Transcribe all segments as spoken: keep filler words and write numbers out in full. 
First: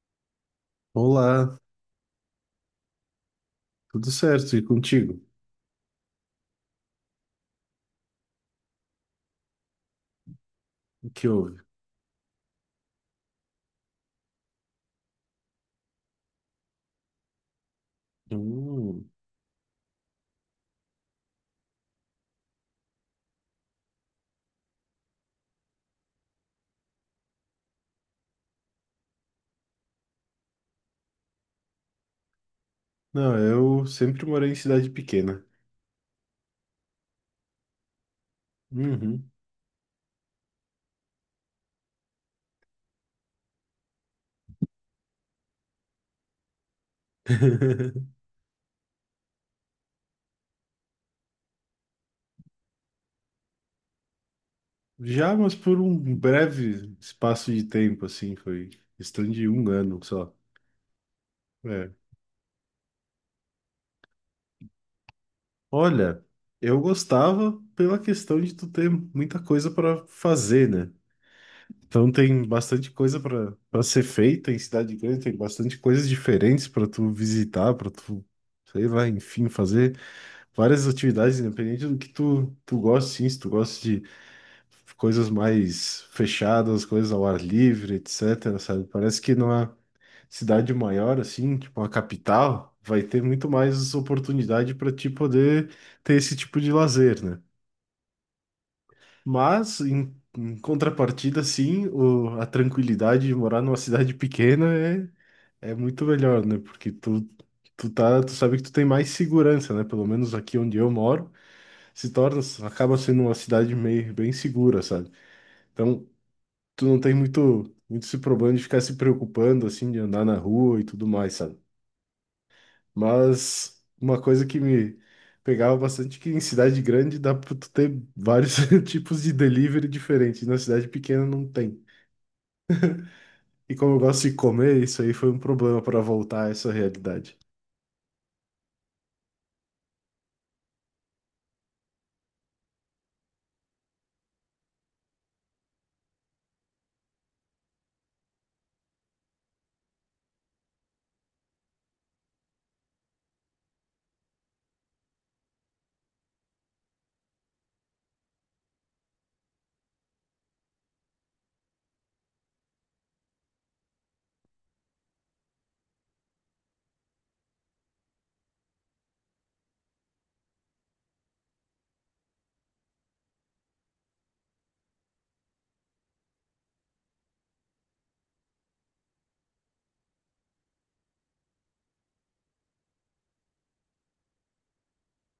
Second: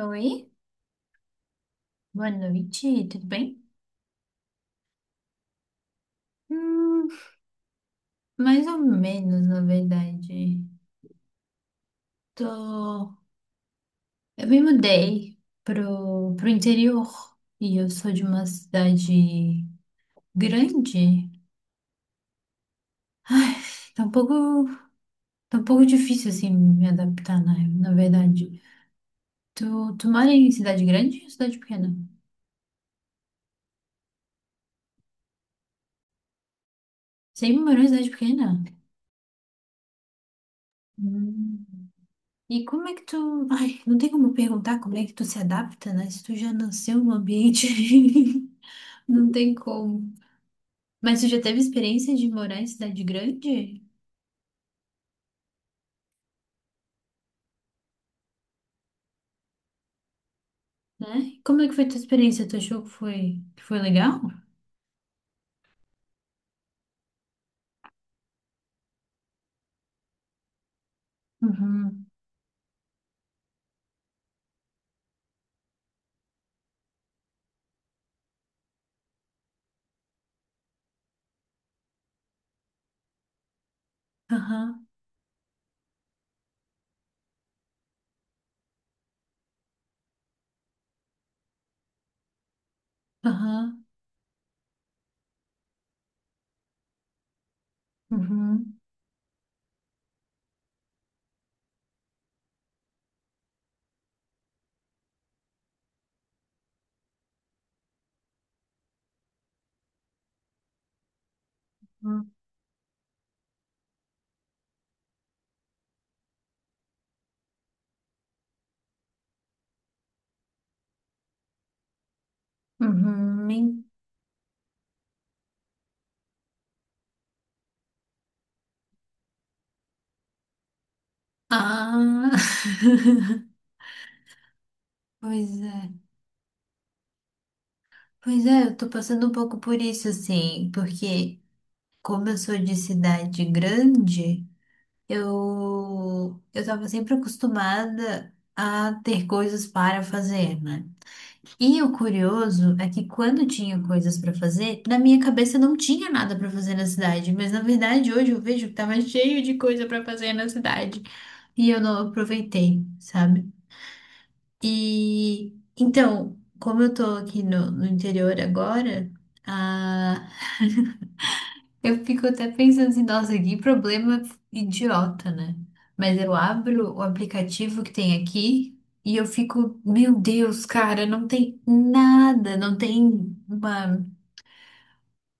Oi, Olá, boa noite, tudo bem? tudo certo? E contigo? Hum, mais ou menos, na verdade. O que houve? Tô... Eu me mudei pro, pro interior e eu sou de uma Hum, cidade grande. Tá um pouco, tá um pouco difícil, assim, me adaptar, na, na verdade. Tu, tu mora em cidade grande ou cidade pequena? Não, eu sempre morei em cidade pequena. Sempre morou em cidade pequena? Uhum. Hum. E como é que tu. Ai, não tem como perguntar como é que tu se adapta, né? Se tu já nasceu no ambiente. Não tem como. Mas tu já teve experiência de morar em cidade grande, Já, mas por um breve espaço de tempo, assim, foi questão de um ano só. né? Como é que foi É. tua experiência? Tu achou que foi, que foi legal? Olha, eu gostava pela questão de tu ter muita coisa para fazer, né? Uhum. Então tem bastante coisa para para ser feita em cidade grande, tem bastante coisas diferentes para tu visitar, para tu, sei lá, enfim, fazer. Várias atividades, independente do que tu, tu gosta, sim, se tu gosta de Aham. coisas mais fechadas, coisas ao ar livre, etc, sabe? Parece que numa cidade maior, assim, tipo uma capital, vai ter muito Aham. mais oportunidade para ti poder ter esse tipo de lazer, né? Uhum. Mas, em, em contrapartida, sim, o, a tranquilidade de morar numa cidade pequena é, é muito melhor, né? Porque tu, tu tá, tu sabe que tu tem mais segurança, né? Pelo menos aqui onde eu moro, se Uhum. torna, acaba sendo uma cidade meio bem segura, sabe? Então, tu não tem muito, muito esse problema de ficar se preocupando, assim, de andar na rua e tudo mais, sabe? Uhum. Mas uma coisa que me pegava bastante é que em cidade grande dá pra tu ter vários tipos de delivery diferentes, e na cidade pequena não tem. Ah. E como eu gosto de comer, isso aí foi um Pois é. problema para voltar a essa realidade. Pois é, eu tô passando um pouco por isso, assim, porque como eu sou de cidade grande. Eu eu estava sempre acostumada a ter coisas para fazer, né? E o curioso é que quando tinha coisas para fazer, na minha cabeça não tinha nada para fazer na cidade, mas na verdade hoje eu vejo que estava cheio de coisa para fazer na cidade e eu não aproveitei, sabe? E então, como eu tô aqui no, no interior agora, a, eu fico até pensando assim, nossa, que problema idiota, né? Mas eu abro o aplicativo que tem aqui e eu fico, meu Deus, cara, não tem nada, não tem uma,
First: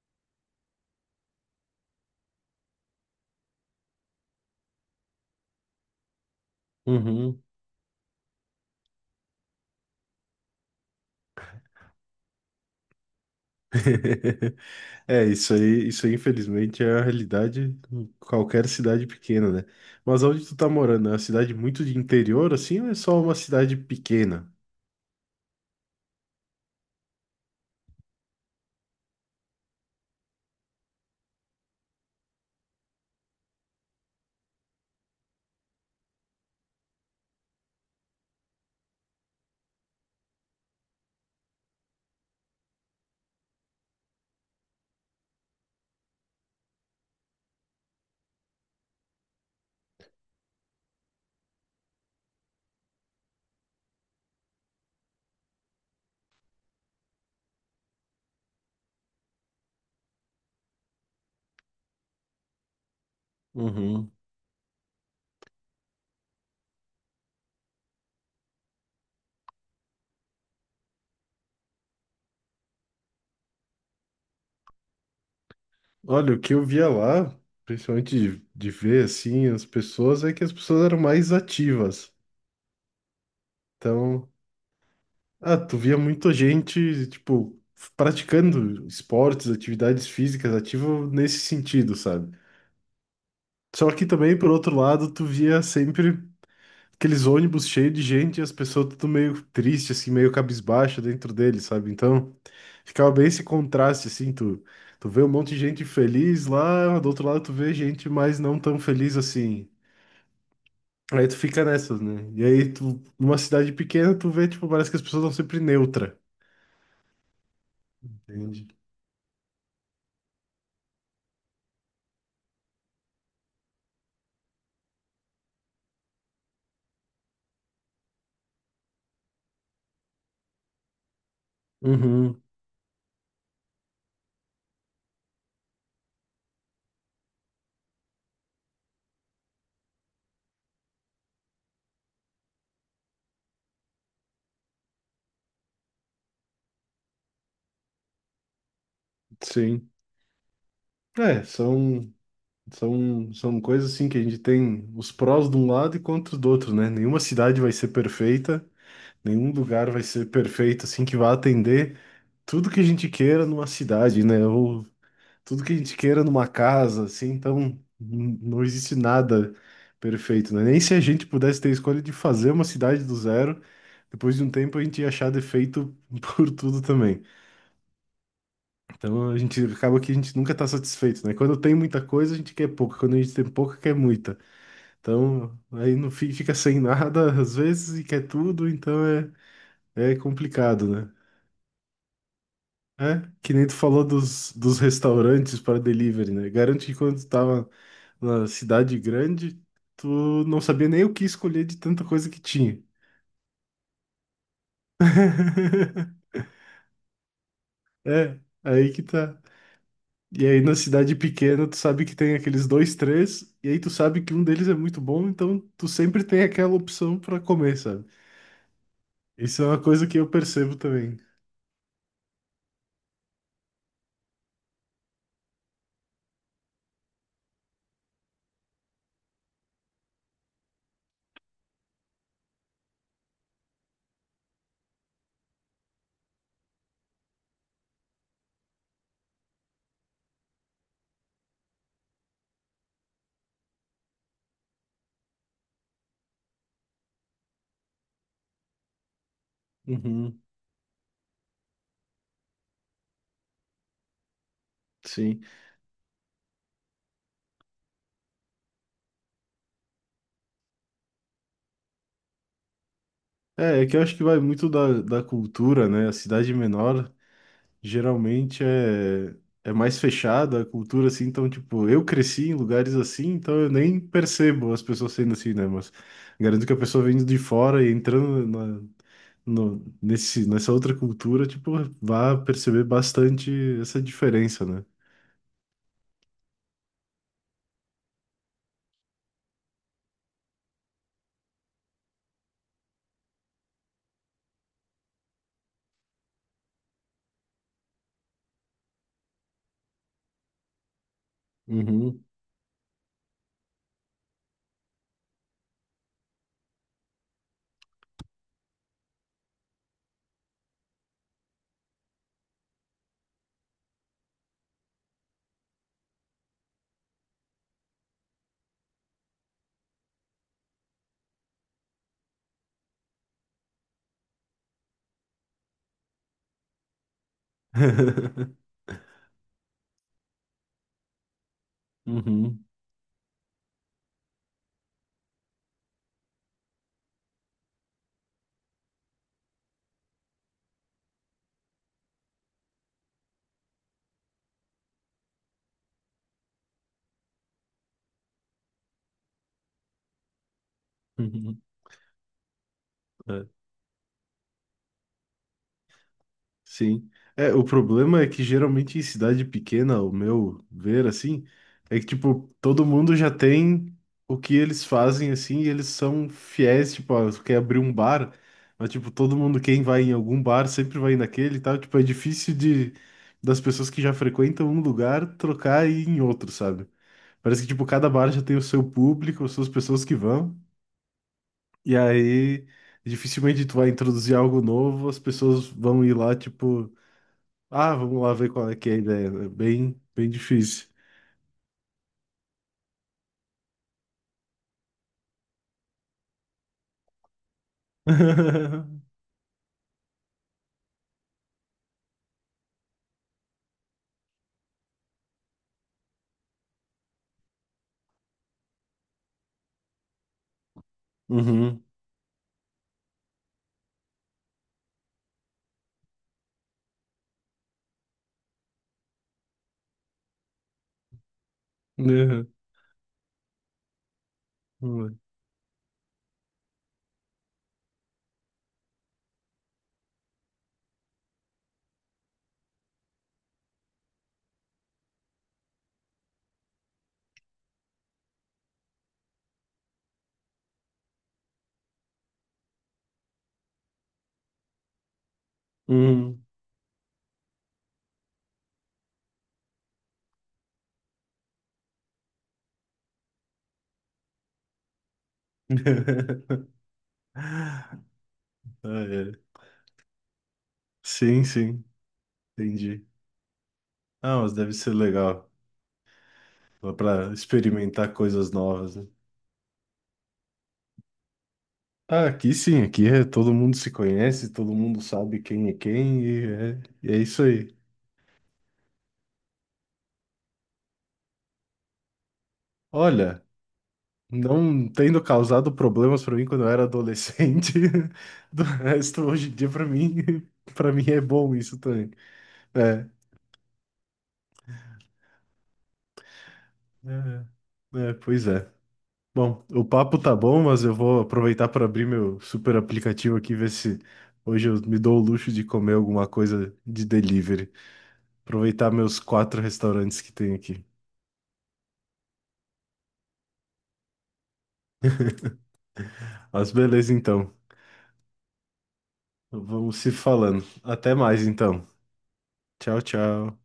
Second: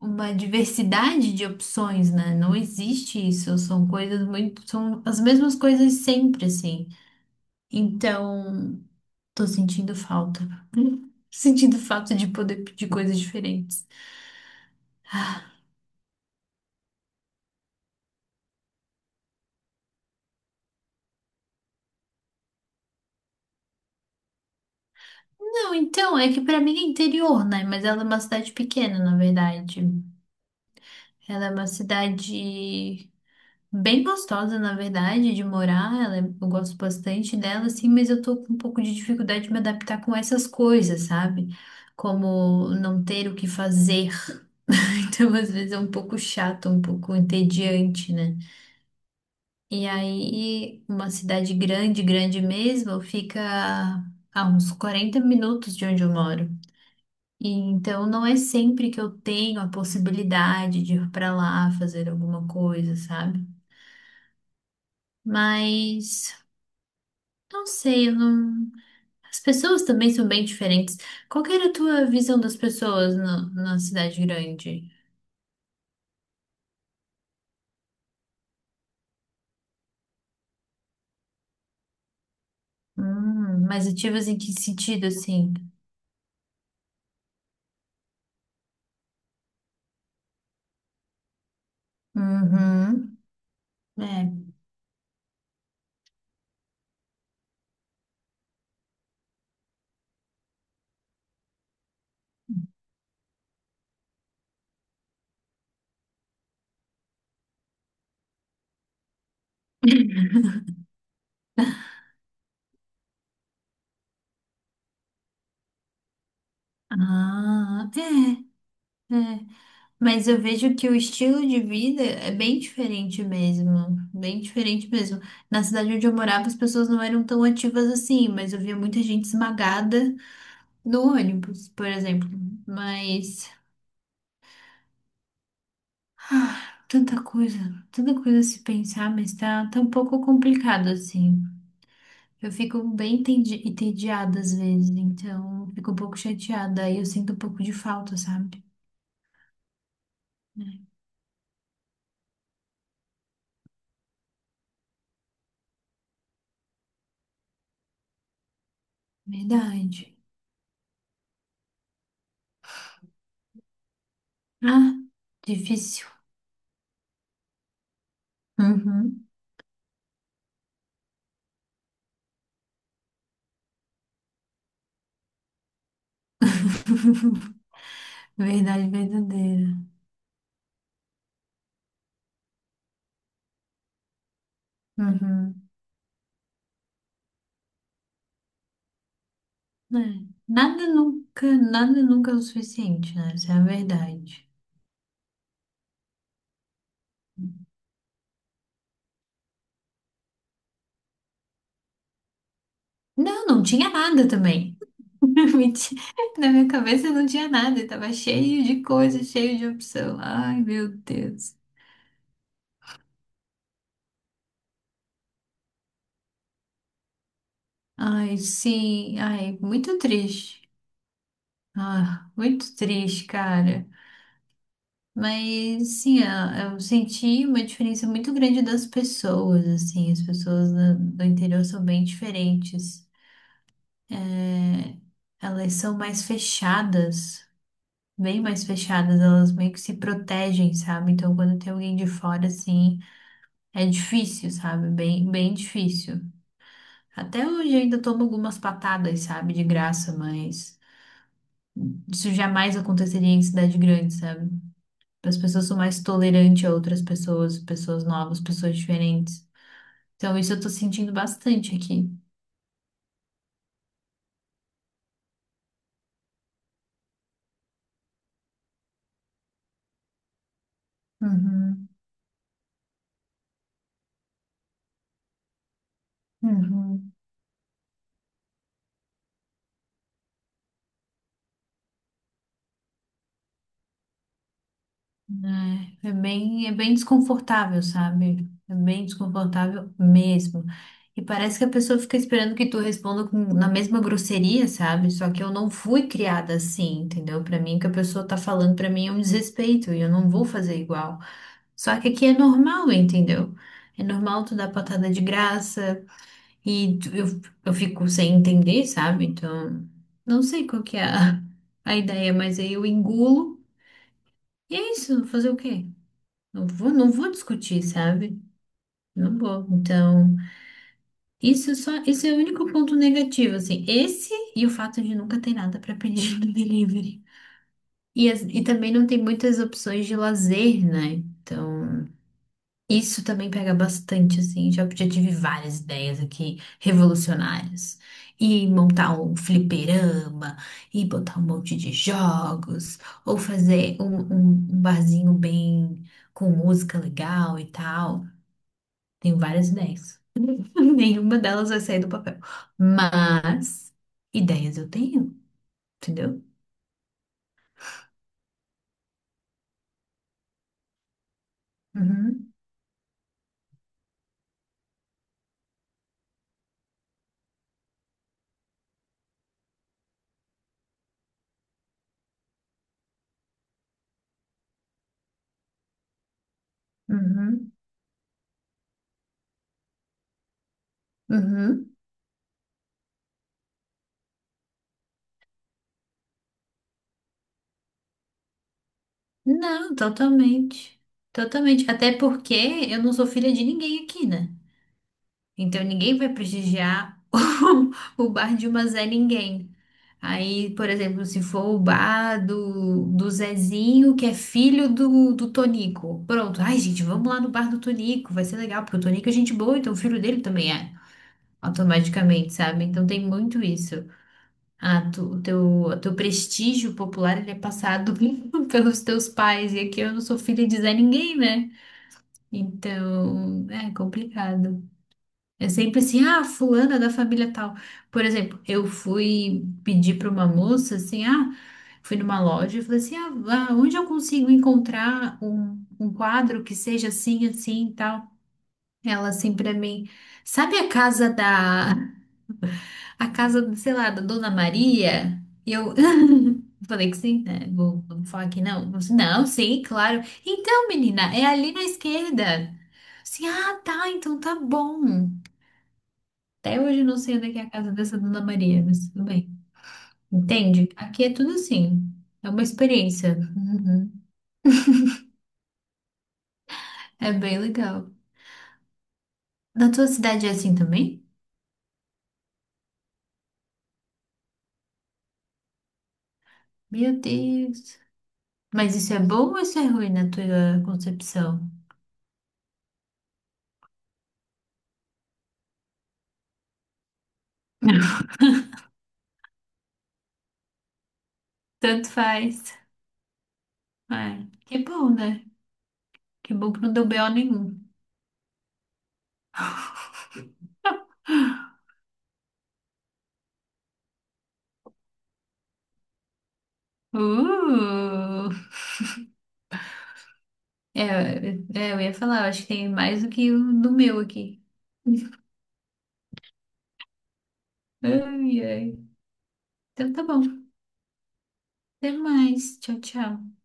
uma diversidade de opções, né? Não existe isso, são coisas muito, são as mesmas coisas sempre, assim. Uhum. Então, tô sentindo falta, sentindo falta de poder pedir coisas diferentes. É, isso aí, isso aí, infelizmente, é a realidade em qualquer cidade pequena, né? Mas onde tu tá morando? É uma cidade muito de interior, assim, ou é só uma cidade pequena? Não, então, é que pra mim é interior, né? Mas ela é uma cidade pequena, na verdade. Ela é uma cidade bem gostosa, na verdade, de morar. Ela é- eu gosto bastante dela, assim, mas eu tô com um pouco de dificuldade de me adaptar com essas coisas, sabe? Como não ter o que fazer. Então, às vezes é um pouco chato, um pouco entediante, né? E aí, uma cidade grande, grande mesmo, fica a uns quarenta minutos de onde eu moro. E então não é sempre que eu tenho a possibilidade de ir pra lá fazer alguma coisa, sabe? Uhum. Mas não sei, eu não... as pessoas também são bem diferentes. Qual que era a tua visão das pessoas na, na cidade grande? Olha, o que eu via lá, principalmente de, de ver, assim, as pessoas, é que as pessoas eram mais ativas. Hum, mais Então, ativas em que sentido, assim? ah, tu via muita gente, tipo, praticando esportes, atividades físicas, ativo nesse sentido, sabe? Uhum. Só que É. também, por outro lado, tu via sempre aqueles ônibus cheios de gente e as pessoas tudo meio triste, assim, meio cabisbaixa dentro dele, sabe? Então, ficava bem esse contraste, assim, tu, tu vê um monte de gente feliz lá, do outro lado tu vê gente mais não tão feliz assim. Aí tu fica nessas, né? E aí tu, numa cidade pequena, tu vê, tipo, parece que as pessoas estão sempre neutra. Ah, Entende? é, é. Mas eu vejo que o estilo de vida é bem diferente mesmo, bem diferente mesmo. Na cidade onde eu morava, as pessoas não eram tão ativas assim, mas eu via muita gente esmagada no ônibus, por exemplo. Uhum, Mas ah, tanta coisa, tanta coisa a se pensar, mas tá, tá um pouco complicado assim. Eu fico bem entendi- entediada às vezes, então fico um pouco chateada, aí eu sinto um pouco de falta, sabe? sim. É, É, são, são, são coisas assim que a gente tem os prós de um lado e contras do outro, né? Nenhuma cidade vai ser perfeita. Nenhum lugar vai verdade. ser perfeito, assim, que vá atender tudo que a gente queira numa cidade, né? Ou Ah, tudo que a gente difícil. queira numa casa, assim. Então, n- não existe Uhum. nada perfeito, né? Nem se a gente pudesse ter a escolha de fazer uma cidade do zero, depois de um tempo a gente ia achar defeito por tudo também. Verdade Então, a gente verdadeira. acaba que a gente nunca tá satisfeito, né? Quando tem muita coisa, a gente quer pouca. Quando a gente tem pouca, quer muita. Então, Uhum. aí no fim fica sem nada às vezes e quer tudo, então é, é É. Nada complicado, né? nunca, nada nunca é o É, suficiente, né? Essa que é a nem tu falou verdade. dos, dos restaurantes para delivery, né? Garanto que quando tu tava na cidade grande, tu não sabia nem o que escolher de tanta coisa que tinha. Não, não tinha nada também. Mentira. Na minha cabeça não tinha nada, estava É, cheio de aí que coisa, tá. cheio de opção. E aí Ai, na meu cidade Deus. pequena, tu sabe que tem aqueles dois, três, e aí tu sabe que um deles é muito bom, então tu sempre tem aquela opção para comer, sabe? Ai, sim, ai, Isso é uma muito coisa que eu triste. percebo também. Ah, muito triste, cara. Mas sim, eu eu senti uma diferença muito grande das pessoas, assim, as pessoas do do interior são bem diferentes. É, elas são mais fechadas, bem mais fechadas, elas meio que se protegem, sabe? Então, quando tem alguém de fora, assim, é difícil, sabe? Bem, bem difícil. Até hoje ainda tomo algumas patadas, sabe? De graça, Uhum, mas isso jamais aconteceria em cidade grande, sabe? As sim. pessoas são mais tolerantes a outras pessoas, pessoas novas, pessoas diferentes. Então, isso eu tô sentindo bastante aqui. É, é que eu acho que vai muito da, da cultura, né? A cidade menor geralmente é, é mais fechada a cultura, assim, então, tipo, Uhum, eu cresci em lugares assim, então eu nem percebo as pessoas sendo assim, né? Mas garanto que a pessoa uhum. vindo de fora e entrando na, no, nesse, nessa outra cultura, tipo, vai perceber bastante essa diferença, né? É, é bem, é bem desconfortável, sabe? É bem desconfortável mesmo. E parece que a pessoa fica esperando que tu responda com, na mesma grosseria, sabe? Só que eu não fui criada assim, entendeu? Pra mim, o que a pessoa tá falando pra mim é um desrespeito e eu não vou fazer igual. Só que Uhum, aqui é normal, entendeu? É normal tu dar patada de graça e tu- eu, eu fico sem entender, sabe? Então, não sei qual que é a, a ideia, mas aí eu engulo e é isso, fazer o quê? Não vou, não vou discutir, sabe? Não vou. Então, isso só, isso é o único ponto negativo, assim. Esse e o fato de nunca ter nada para pedir no delivery. E, as- e também não tem muitas opções de lazer, né? Então, uhum, isso também pega bastante, assim. Já, já tive várias ideias aqui revolucionárias. E montar um fliperama, e botar um monte de jogos, ou fazer um, um um barzinho bem com música legal e tal. Tenho várias ideias. Nenhuma delas vai sair do papel. Mas ideias eu tenho, entendeu? sim. É, o problema é que geralmente em cidade pequena, o meu ver assim, é que tipo, Uhum, todo mundo já tem o que eles fazem assim, e eles são fiéis, tipo, ó, tu quer abrir um bar, mas tipo, todo mundo quem vai em algum bar sempre vai naquele e tal, tipo, é difícil de das pessoas que já frequentam um lugar trocar e ir em outro, sabe? Parece que uhum, tipo, cada bar já tem o seu público, as suas pessoas que vão. uhum. E aí dificilmente tu vai introduzir algo novo, as pessoas vão ir lá, tipo, ah, vamos lá ver qual é que é a ideia. É Não, bem, bem difícil. totalmente. Totalmente. Até porque eu não sou filha de ninguém aqui, né? Então ninguém vai prestigiar o, o bar de uma Zé Ninguém. Aí, por exemplo, se for o bar do, do Zezinho, que é filho do, do Tonico. Pronto. Ai, gente, vamos lá no bar do Tonico. Vai ser legal, porque o Tonico é gente boa, então o filho dele também é. Uhum. Automaticamente, sabe? Então tem muito isso. Ah, tu, o teu, o teu prestígio popular ele é passado pelos teus pais, e aqui eu não sou filha de Zé ninguém, né? Uhum. Então é complicado. Uhum. É sempre assim, ah, fulana da família tal. Por exemplo, eu fui pedir para uma moça assim, ah, fui numa loja e falei assim, ah, ah, onde eu consigo encontrar um, um quadro que seja assim, assim e tal? Ela assim para mim, sabe a casa da, a casa, sei lá, da Dona Maria, e eu falei que sim, né? Vou, vou falar que não. Ela disse, não, sim, claro. Então, menina, é ali na esquerda. Sim, ah, tá, então tá bom. Até hoje eu não sei onde é que é a casa dessa Dona Maria, Ah, mas tudo é. bem. Entende? Aqui é Sim, tudo sim, assim. É uma entendi. experiência. Uhum. Ah, mas deve ser legal. Dá É pra bem legal. experimentar coisas novas, né? Na tua cidade é assim também? Ah, aqui sim, aqui é todo mundo se conhece, todo mundo sabe quem é quem e é, e é Meu isso aí. Deus. Mas isso é bom ou isso é ruim na tua concepção? Olha, não tendo causado problemas pra mim quando eu era adolescente, do resto hoje em dia pra mim, para mim é bom isso Tanto também. faz. É. Ai, que bom, né? Que bom que não deu B O nenhum. É, é, pois é. Bom, o papo tá bom, mas eu vou aproveitar para abrir meu super aplicativo aqui, ver se hoje eu me dou o luxo de comer alguma coisa de delivery. Uh! Aproveitar meus quatro restaurantes que tem aqui. É, é, eu ia falar, eu acho que tem mais do que o do meu aqui. Mas beleza, então. Ai, ai. Vamos se Então tá bom. falando. Até mais, então. Até mais. Tchau, Tchau, tchau. tchau.